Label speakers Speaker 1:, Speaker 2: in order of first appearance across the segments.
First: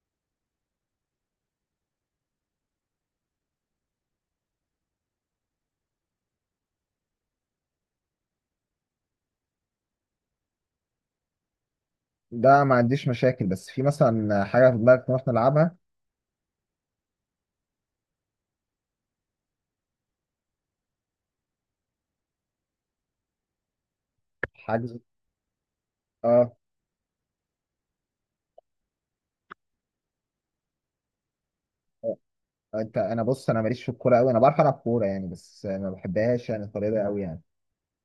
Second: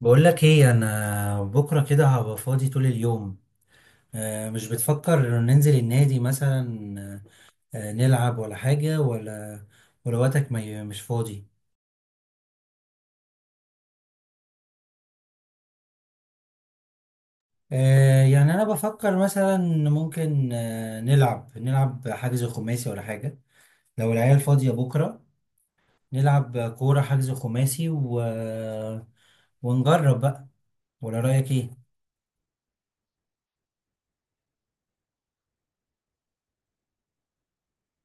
Speaker 1: بقول لك ايه، انا بكره كده هبقى فاضي طول اليوم. آه، مش بتفكر ننزل النادي مثلا؟ آه، نلعب ولا حاجه ولا ولا وقتك ما ي- مش فاضي؟
Speaker 2: ده ما عنديش مشاكل، بس في مثلا حاجه في دماغك نروح نلعبها؟
Speaker 1: آه، يعني انا بفكر مثلا ممكن، آه، نلعب حجز خماسي ولا حاجه لو العيال فاضيه
Speaker 2: حجز.
Speaker 1: بكره.
Speaker 2: اه
Speaker 1: نلعب كوره حجز خماسي ونجرب بقى. ولا رايك ايه؟
Speaker 2: انت انا بص، ماليش في الكوره قوي، انا بعرف العب كوره يعني، بس ما بحبهاش يعني الطريقه قوي يعني.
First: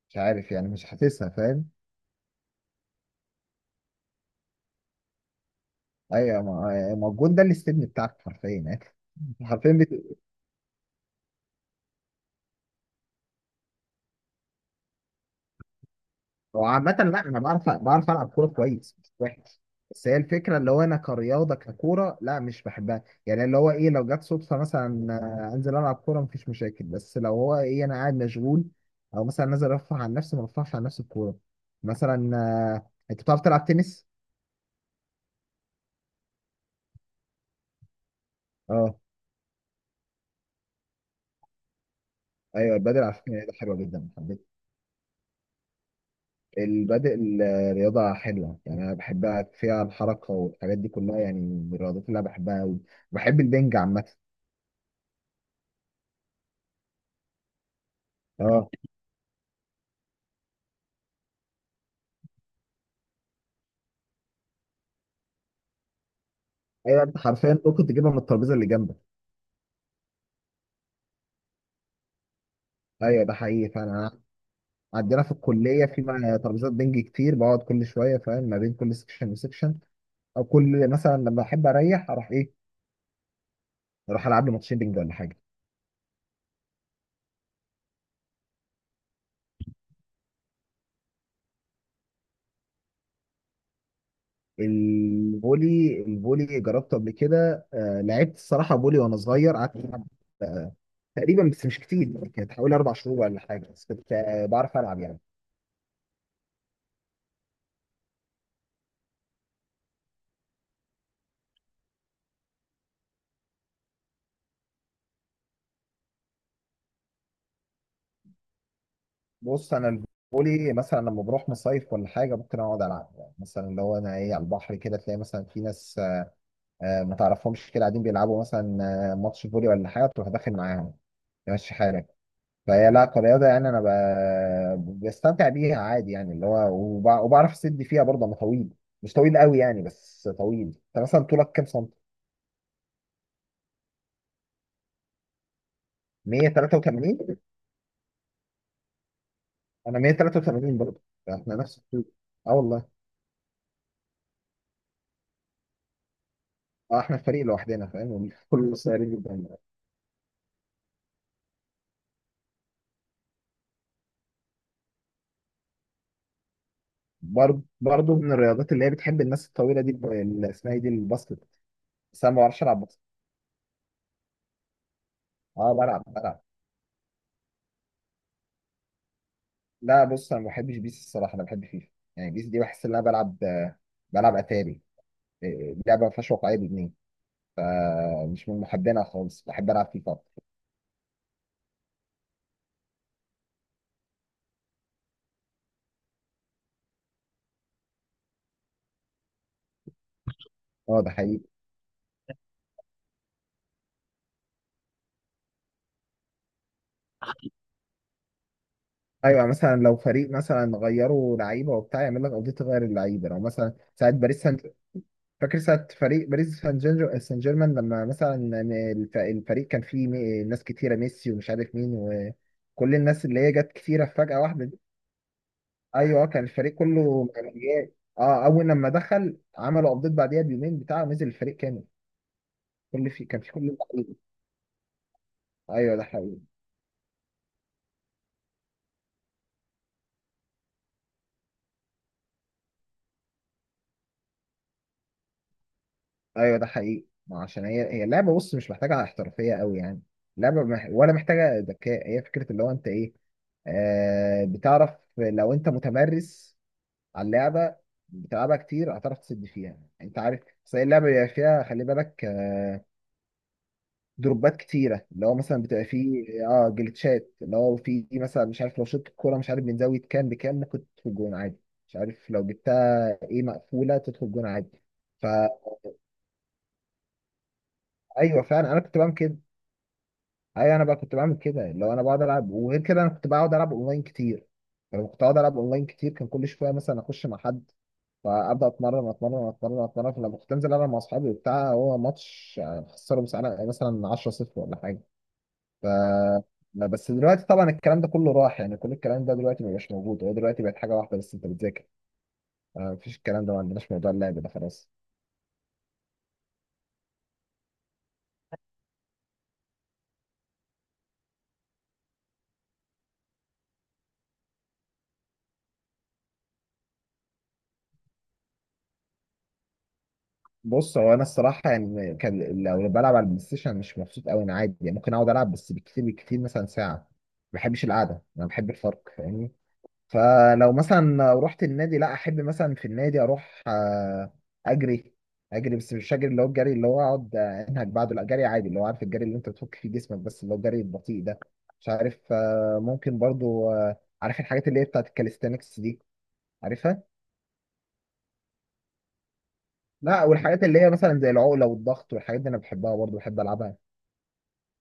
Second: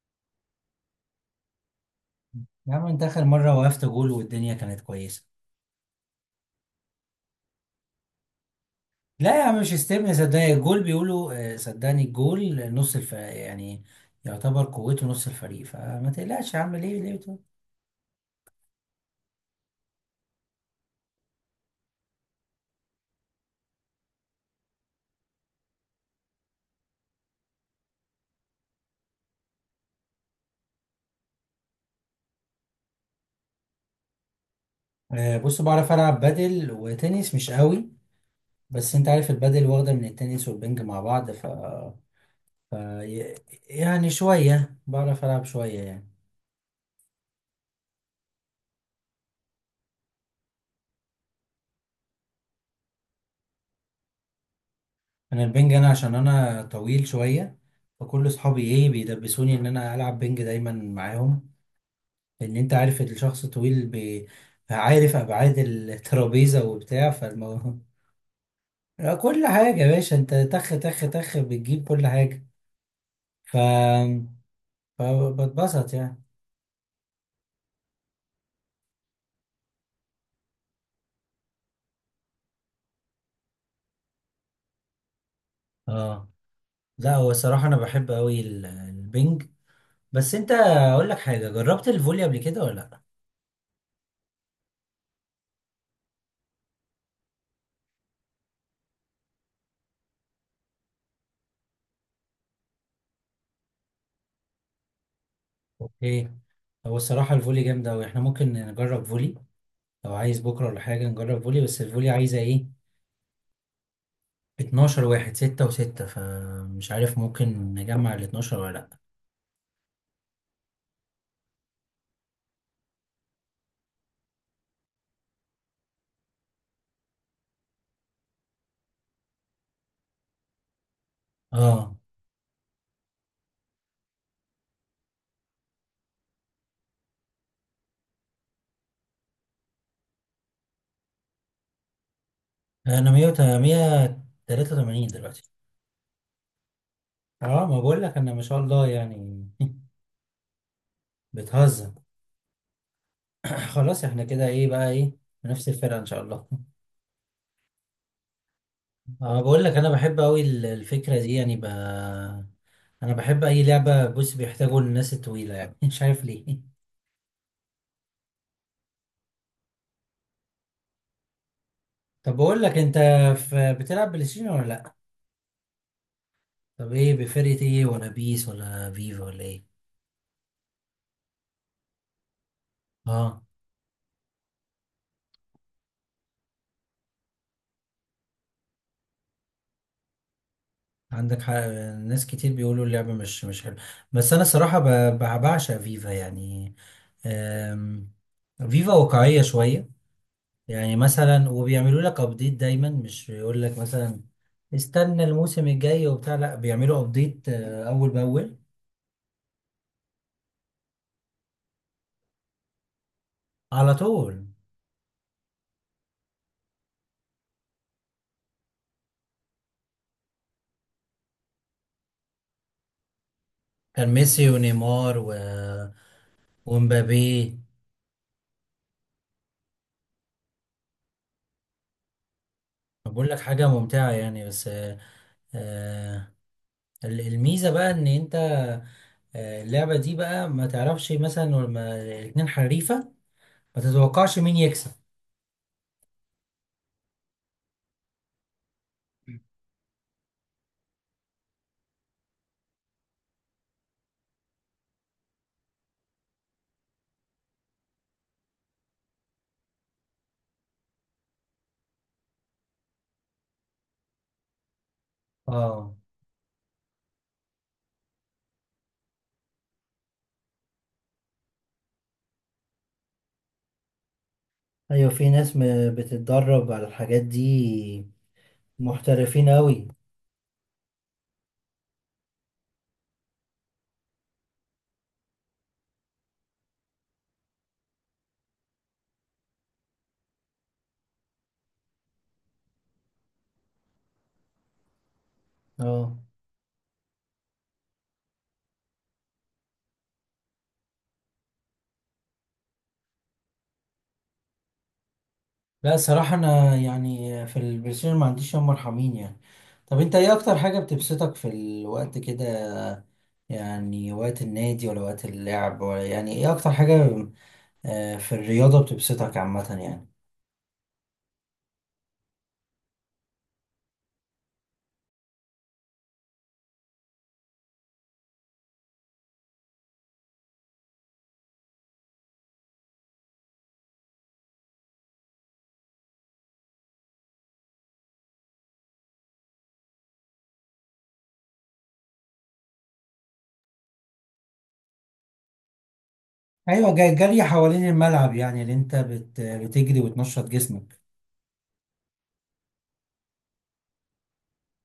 Speaker 2: مش عارف يعني، مش حاسسها، فاهم؟
Speaker 1: يا عم انت اخر مره وقفت جول والدنيا كانت كويسه.
Speaker 2: ايوه، ما الجون ده اللي استبني بتاعك حرفيا يعني.
Speaker 1: لا يا عم مش
Speaker 2: حرفيا.
Speaker 1: استبن، صدقني الجول بيقولوا آه، صدقني الجول نص الفريق، يعني يعتبر قوته نص الفريق، فما تقلقش يا
Speaker 2: هو
Speaker 1: عم.
Speaker 2: عامة
Speaker 1: ليه ليه
Speaker 2: لا
Speaker 1: بتقول؟
Speaker 2: أنا بعرف ألعب كورة كويس، مش وحش. بس هي الفكرة، اللي هو أنا كرياضة ككورة لا مش بحبها يعني. اللي هو إيه، لو جت صدفة مثلا أنزل ألعب كورة مفيش مشاكل، بس لو هو إيه أنا قاعد مشغول، أو مثلا نازل أرفع عن نفسي، ما برفعش عن نفسي الكورة. مثلا أنت بتعرف تلعب تنس؟
Speaker 1: آه، بص بعرف العب بادل وتنس مش قوي. بس
Speaker 2: أه.
Speaker 1: انت عارف البادل واخده من التنس والبنج مع بعض ف
Speaker 2: أيوه، البادل على فكرة
Speaker 1: ي-
Speaker 2: رياضة حلوة جدا،
Speaker 1: يعني
Speaker 2: حبيت
Speaker 1: شويه بعرف العب شويه يعني.
Speaker 2: البادل. رياضة حلوة يعني، أنا بحبها، فيها الحركة والحاجات دي كلها، يعني من الرياضات اللي أنا بحبها أوي. بحب البنج عامة.
Speaker 1: انا البنج انا عشان انا طويل شويه، فكل اصحابي
Speaker 2: أه.
Speaker 1: ايه بيدبسوني ان انا العب بنج دايما معاهم، لان انت عارف الشخص طويل عارف ابعاد الترابيزه
Speaker 2: ايوه،
Speaker 1: وبتاع،
Speaker 2: انت حرفيا
Speaker 1: فالموضوع
Speaker 2: ممكن تجيبها من الترابيزه اللي جنبك.
Speaker 1: لا، كل حاجه يا باشا، انت تخ تخ تخ بتجيب كل حاجه.
Speaker 2: ايوه ده
Speaker 1: ف
Speaker 2: حقيقي. فانا عندنا في الكليه
Speaker 1: فبتبسط
Speaker 2: في
Speaker 1: يعني.
Speaker 2: ترابيزات بنج كتير، بقعد كل شويه فاهم ما بين كل سكشن وسكشن. او كل مثلا لما احب اريح، اروح ايه، اروح العب لي ماتشين بنج ولا حاجه.
Speaker 1: اه، لا هو الصراحه انا بحب قوي البنج. بس انت اقول لك حاجه، جربت الفولي قبل كده ولا لا؟
Speaker 2: الفولي، الفولي جربته قبل كده، آه لعبت الصراحه فولي وانا صغير، قعدت العب آه تقريبا، بس مش كتير يعني، كانت حوالي 4 شهور ولا حاجه، بس كنت آه بعرف العب يعني.
Speaker 1: اوكي. هو الصراحه الفولي جامده قوي، احنا ممكن نجرب فولي لو عايز بكره ولا حاجه. نجرب فولي بس الفولي عايزه ايه؟ 12 واحد، 6 و6، فمش عارف ممكن نجمع ال 12 ولا لا.
Speaker 2: بص انا الفولي مثلا لما بروح مصيف ولا حاجه ممكن اقعد العب، يعني مثلا اللي هو انا ايه، على البحر كده تلاقي مثلا في ناس ما تعرفهمش، كده قاعدين بيلعبوا مثلا ماتش فولي ولا حاجه، تروح داخل معاهم، تمشي
Speaker 1: اه
Speaker 2: حالك. فهي لا كرياضه يعني انا بستمتع بيها عادي يعني، اللي هو وبعرف اسد فيها برضه، انا طويل، مش طويل قوي يعني، بس طويل. انت مثلا طولك كام سنتي؟
Speaker 1: انا 183 دلوقتي.
Speaker 2: 183.
Speaker 1: اه ما بقول لك انا، ما شاء الله يعني.
Speaker 2: انا 183 برضه. احنا نفس
Speaker 1: بتهزر.
Speaker 2: الطول. اه والله.
Speaker 1: خلاص احنا كده ايه بقى، ايه، نفس الفرقه ان شاء الله.
Speaker 2: اه، احنا الفريق لوحدنا فاهم، كل صغيرين
Speaker 1: اه،
Speaker 2: جدا.
Speaker 1: بقول لك انا بحب قوي الفكره دي. انا بحب اي لعبه بص بيحتاجوا الناس الطويله يعني. مش عارف ليه.
Speaker 2: برضه من الرياضات اللي هي بتحب الناس الطويله دي اللي اسمها ايه دي، الباسكت، بس انا
Speaker 1: طب
Speaker 2: ما
Speaker 1: بقول
Speaker 2: بعرفش
Speaker 1: لك
Speaker 2: العب
Speaker 1: انت،
Speaker 2: باسكت.
Speaker 1: بتلعب بلاي ستيشن ولا لا؟
Speaker 2: اه، بلعب.
Speaker 1: طب ايه، بفرقه ايه، ولا بيس ولا فيفا ولا ايه؟
Speaker 2: لا بص، انا ما بحبش بيس الصراحه، انا بحب فيفا. يعني بيس دي بحس ان انا بلعب،
Speaker 1: اه،
Speaker 2: بلعب اتاري، لعبه ما فيهاش واقعيه بجنيه، فمش من محبينها خالص، بحب العب فيفا أكتر.
Speaker 1: عندك حق. ناس كتير بيقولوا اللعبة مش حلوة، بس أنا صراحة بعشق فيفا يعني. أم، فيفا واقعية شوية يعني.
Speaker 2: اه ده حقيقي.
Speaker 1: مثلا وبيعملوا لك أبديت دايما، مش بيقول لك مثلا استنى الموسم الجاي وبتاع، لا بيعملوا أبديت، آه، أول بأول.
Speaker 2: ايوه، يعني مثلا لو فريق مثلا غيروا لعيبه وبتاع، يعمل لك قضيه تغير اللعيبه، لو مثلا
Speaker 1: على
Speaker 2: ساعات باريس
Speaker 1: طول.
Speaker 2: سان، فاكر ساعة فريق باريس سان جيرمان سان جيرمان لما مثلا الفريق كان فيه ناس كتيرة، ميسي ومش عارف مين، وكل الناس اللي هي جت كتيرة
Speaker 1: كان
Speaker 2: في فجأة
Speaker 1: ميسي
Speaker 2: واحدة دي.
Speaker 1: ونيمار
Speaker 2: ايوه كان الفريق كله
Speaker 1: ومبابي.
Speaker 2: مجانيات، اه اول لما دخل عملوا ابديت، بعديها بيومين بتاعه نزل الفريق كامل. كل في
Speaker 1: بقول لك
Speaker 2: كان في كل
Speaker 1: حاجة ممتعة
Speaker 2: اللعيبة.
Speaker 1: يعني بس، آه،
Speaker 2: ايوه ده
Speaker 1: آه،
Speaker 2: حقيقي.
Speaker 1: الميزة بقى إن أنت، آه، اللعبة دي بقى ما تعرفش مثلا لما الاتنين حريفة ما تتوقعش مين يكسب.
Speaker 2: ما عشان هي اللعبة، بص مش محتاجة احترافية قوي يعني، اللعبة ولا محتاجة ذكاء، هي فكرة اللي هو انت ايه، آه بتعرف، لو انت متمرس على اللعبه، بتلعبها كتير هتعرف تسد فيها يعني، انت عارف. بس هي اللعبه بيبقى فيها، خلي بالك دروبات كتيره، اللي هو مثلا بتبقى
Speaker 1: اه.
Speaker 2: فيه اه جلitchات، اللي هو فيه مثلا مش عارف لو شطت الكوره مش عارف من زاويه كام بكام ممكن تدخل جون عادي، مش عارف لو جبتها ايه مقفوله تدخل جون عادي.
Speaker 1: ايوه في ناس بتتدرب على الحاجات دي،
Speaker 2: فايوه فعلا انا كنت بعمل كده.
Speaker 1: محترفين قوي.
Speaker 2: ايوه انا بقى كنت بعمل كده، لو انا بقعد العب. وغير كده، انا كنت بقعد العب اونلاين كتير، فلما كنت بقعد العب اونلاين كتير كان كل شويه مثلا اخش مع حد، فابدا اتمرن. فلما كنت انزل العب مع اصحابي وبتاع، هو ماتش يعني خسره مساله مثلا 10-0 ولا حاجه. ف
Speaker 1: اه.
Speaker 2: لا، بس دلوقتي طبعا الكلام ده كله راح يعني، كل الكلام ده دلوقتي مبقاش موجود، هو دلوقتي بقت حاجه واحده بس، انت بتذاكر، مفيش الكلام ده، ما عندناش موضوع اللعب ده خلاص.
Speaker 1: لا الصراحة أنا يعني في البلايستيشن ما عنديش يوم مرحمين يعني. طب أنت إيه أكتر حاجة بتبسطك في الوقت كده؟ يعني وقت النادي ولا وقت اللعب، ولا يعني إيه أكتر حاجة، آه، في الرياضة بتبسطك عامة يعني؟
Speaker 2: بص هو انا الصراحه يعني، كان لو بلعب على البلاي ستيشن مش مبسوط قوي، انا عادي يعني ممكن اقعد العب، بس بكتير بكتير مثلا ساعه، ما بحبش القعده، انا بحب الفرق فاهمني. فلو مثلا رحت النادي، لا احب مثلا في النادي اروح اجري، اجري بس مش اجري اللي هو الجري اللي هو اقعد انهج بعده، لا جري عادي اللي هو عارف، الجري اللي انت بتفك فيه جسمك، بس اللي هو الجري البطيء ده. مش عارف ممكن برضو عارف الحاجات اللي هي بتاعت الكاليستانكس دي،
Speaker 1: أيوة،
Speaker 2: عارفها؟
Speaker 1: جري حوالين الملعب يعني، اللي أنت بتجري
Speaker 2: لا،
Speaker 1: وتنشط
Speaker 2: والحاجات اللي هي
Speaker 1: جسمك.
Speaker 2: مثلا زي العقله والضغط والحاجات دي انا بحبها برضو، بحب العبها.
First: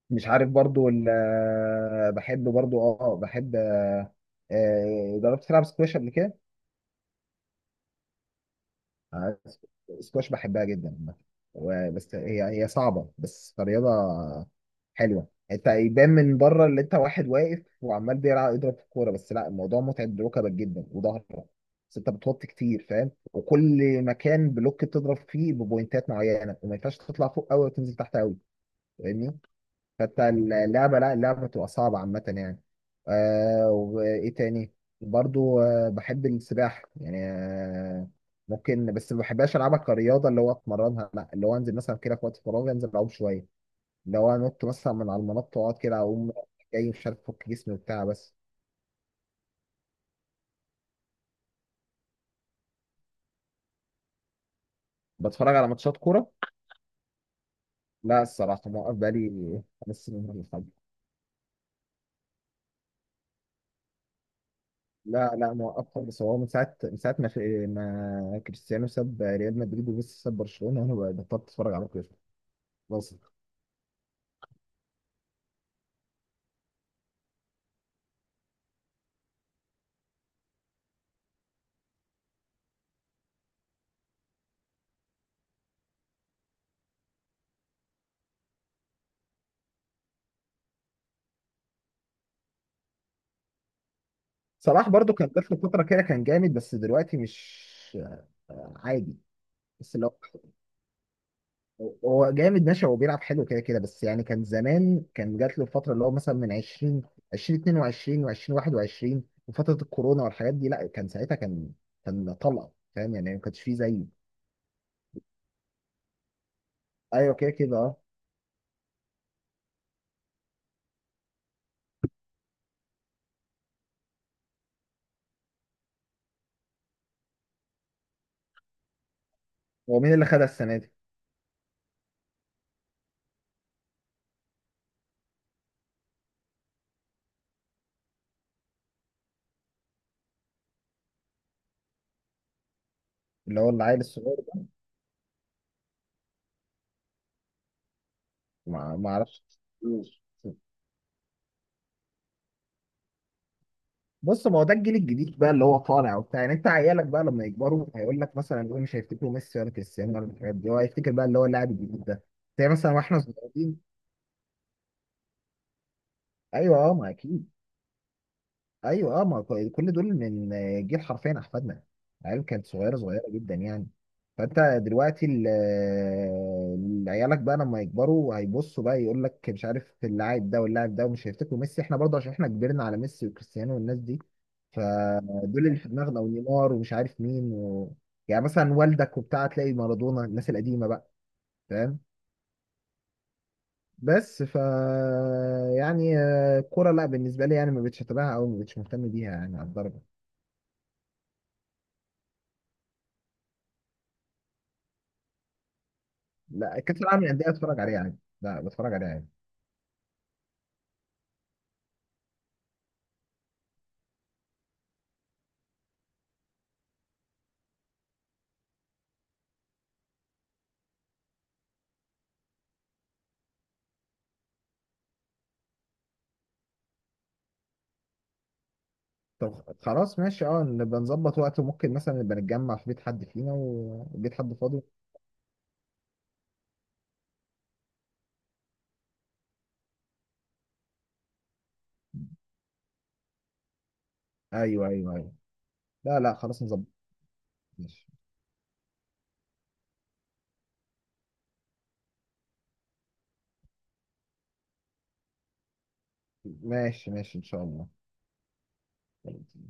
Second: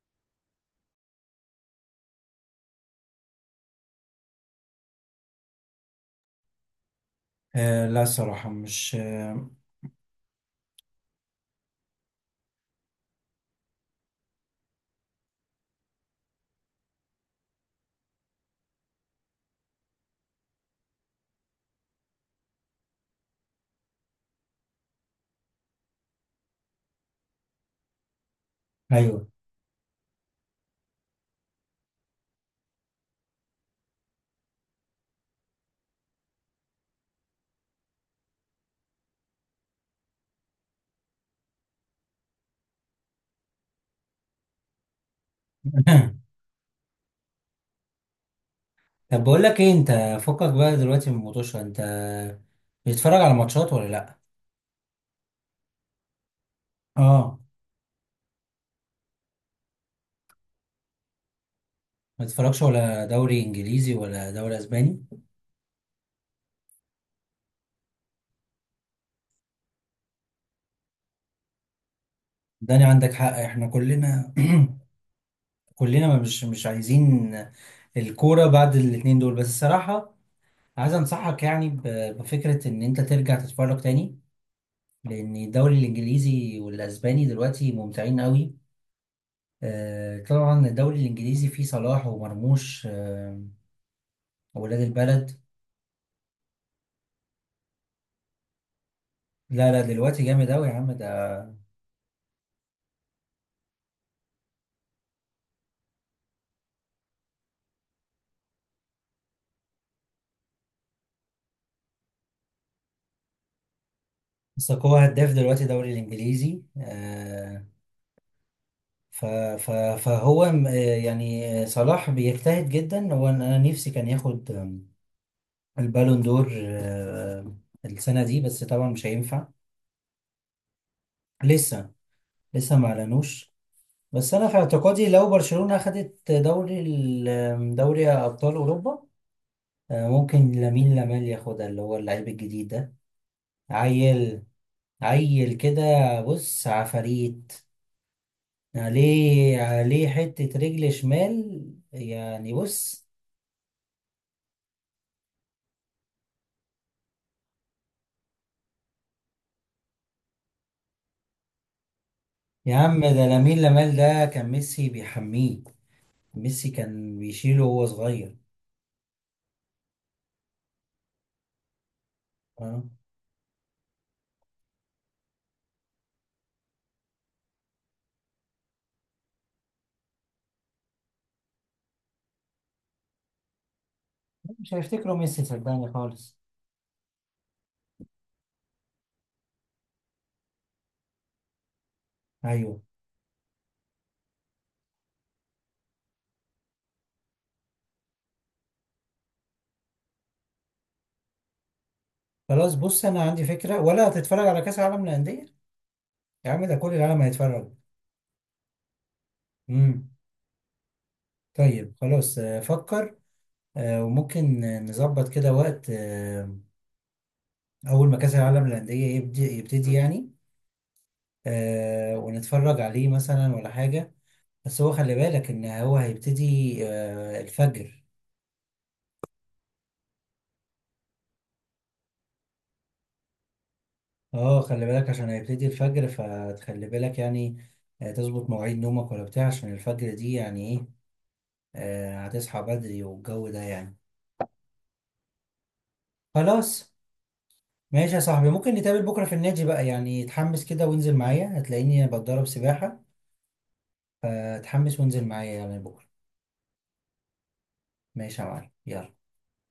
Speaker 2: مش عارف برضو بحب برضو اه بحب جربت تلعب سكواش قبل كده؟
Speaker 1: آه لا الصراحة مش
Speaker 2: آه،
Speaker 1: آه.
Speaker 2: سكواش بحبها جدا عامة. بس هي صعبة بس رياضة حلوة. انت يبان من بره اللي انت واحد واقف وعمال بيلعب يضرب في الكورة، بس لا الموضوع متعب ركبك جدا وظهرك، بس انت بتوطي كتير فاهم، وكل مكان بلوك تضرب فيه ببوينتات معينة، وما ينفعش تطلع فوق قوي وتنزل تحت قوي.
Speaker 1: أيوه.
Speaker 2: فاهمني. حتى اللعبة لا، اللعبة بتبقى صعبة عامة يعني. آه، وإيه تاني، برضو آه بحب السباحة يعني، آه ممكن، بس ما بحبهاش ألعبها كرياضة اللي هو أتمرنها، لا اللي هو أنزل مثلا كده في وقت فراغي، أنزل أعوم شوية، اللي هو أنط مثلا من على المنط وأقعد كده أقوم، جاي مش عارف أفك جسمي وبتاع بس.
Speaker 1: طب بقول لك إيه أنت، فكك بقى دلوقتي من الموتوشة، أنت بتتفرج على ماتشات ولا لأ؟
Speaker 2: بتفرج على ماتشات كورة؟
Speaker 1: آه.
Speaker 2: لا الصراحة موقف بقالي 5 سنين ولا حاجة.
Speaker 1: ما تتفرجش ولا دوري إنجليزي ولا دوري إسباني؟
Speaker 2: لا لا موقف، بس هو من ساعة ما كريستيانو ساب ريال مدريد وميسي ساب برشلونة، أنا بطلت أتفرج على كورة.
Speaker 1: داني عندك
Speaker 2: بس
Speaker 1: حق، إحنا كلنا، كلنا ما مش عايزين الكورة بعد الاتنين دول بس الصراحة. عايز أنصحك يعني بفكرة إن أنت ترجع تتفرج تاني، لأن الدوري الإنجليزي والأسباني دلوقتي ممتعين قوي. آه، طبعا الدوري الانجليزي فيه صلاح ومرموش، آه، وولاد
Speaker 2: صلاح برضو كان
Speaker 1: البلد.
Speaker 2: جات له فترة كده كان جامد، بس دلوقتي مش عادي.
Speaker 1: لا لا
Speaker 2: بس اللي هو
Speaker 1: دلوقتي جامد اوي يا عم ده.
Speaker 2: هو جامد ماشي، هو بيلعب حلو كده كده، بس يعني كان زمان كان جات له الفترة اللي هو مثلا من 20 2022 و2021 وفترة الكورونا والحاجات دي، لا كان ساعتها كان كان طلقة فاهم يعني، ما كانش فيه زيه.
Speaker 1: ساكو هداف دلوقتي الدوري الانجليزي،
Speaker 2: ايوه كده
Speaker 1: آه،
Speaker 2: كده اه.
Speaker 1: ف ف فهو آه، يعني، آه، صلاح بيجتهد جدا هو. انا أنا نفسي كان ياخد، آه، البالون دور، آه، السنه دي، بس طبعا مش هينفع.
Speaker 2: هو مين اللي خدها السنة دي؟
Speaker 1: لسه، لسه ما اعلنوش. بس انا في اعتقادي لو برشلونه اخدت دوري آه، دوري ابطال اوروبا، آه، ممكن لامين يامال ياخدها، اللي هو اللعيب الجديد ده.
Speaker 2: اللي هو العيل الصغير
Speaker 1: عيل،
Speaker 2: ده؟
Speaker 1: عيل كده، بص عفاريت،
Speaker 2: ما ما اعرفش.
Speaker 1: عليه عليه حتة رجل شمال يعني. بص
Speaker 2: بص ما هو ده الجيل الجديد بقى اللي هو طالع وبتاع يعني، انت عيالك بقى لما يكبروا هيقول لك مثلا، هو مش هيفتكروا ميسي ولا كريستيانو ولا الحاجات دي، هو هيفتكر بقى اللي هو اللاعب الجديد ده، زي
Speaker 1: يا
Speaker 2: مثلا
Speaker 1: عم،
Speaker 2: واحنا
Speaker 1: ده لامين
Speaker 2: صغيرين.
Speaker 1: يامال ده كان ميسي بيحميه، ميسي
Speaker 2: ايوه اه ما
Speaker 1: كان
Speaker 2: اكيد.
Speaker 1: بيشيله وهو صغير.
Speaker 2: ايوه اه، ما كو- كل دول من جيل حرفيا احفادنا، العيال كانت
Speaker 1: أه؟
Speaker 2: صغيره جدا يعني. فانت دلوقتي عيالك بقى لما يكبروا هيبصوا بقى يقول لك مش عارف اللاعب ده واللاعب ده، ومش هيفتكروا ميسي، احنا برضه عشان احنا كبرنا على ميسي وكريستيانو والناس دي.
Speaker 1: مش هيفتكره ميسي
Speaker 2: فدول اللي في
Speaker 1: صدقني
Speaker 2: دماغنا،
Speaker 1: خالص.
Speaker 2: ونيمار ومش عارف مين و... يعني مثلا والدك وبتاع تلاقي مارادونا، الناس القديمه بقى، فاهم؟
Speaker 1: ايوه.
Speaker 2: بس يعني الكوره لا بالنسبه لي يعني ما بقتش اتابعها او ما بقتش مهتم بيها يعني على الدرجه.
Speaker 1: خلاص بص انا عندي فكرة، ولا هتتفرج على كأس العالم للأندية؟ يا عم ده
Speaker 2: لا
Speaker 1: كل
Speaker 2: كاس
Speaker 1: العالم
Speaker 2: العالم للانديه
Speaker 1: هيتفرج.
Speaker 2: اتفرج عليه عادي. لا بتفرج عليه عادي.
Speaker 1: امم. طيب خلاص، آه، فكر، آه، وممكن نظبط كده وقت، آه، أول ما كأس العالم للأندية يبتدي يعني، آه، ونتفرج عليه مثلا ولا حاجة. بس هو خلي بالك إن هو هيبتدي، آه، الفجر.
Speaker 2: طب خلاص ماشي، اه نبقى نظبط وقت، وممكن مثلا نبقى نتجمع في بيت حد فينا، وبيت حد
Speaker 1: اه
Speaker 2: فاضي.
Speaker 1: خلي بالك عشان هيبتدي الفجر، فتخلي بالك يعني، آه، تظبط مواعيد نومك ولا بتاع، عشان الفجر دي يعني ايه، آه، هتصحى بدري والجو ده يعني.
Speaker 2: ايوه ايوه ايوه. لا لا خلاص نظبط.
Speaker 1: خلاص.
Speaker 2: ماشي
Speaker 1: ماشي يا صاحبي، ممكن نتقابل بكرة في النادي بقى يعني، اتحمس كده وانزل معايا، هتلاقيني بتدرب سباحة، فتحمس وانزل معايا يعني بكرة.
Speaker 2: ماشي ماشي ان شاء
Speaker 1: ماشي يا معلم، يلا.
Speaker 2: الله.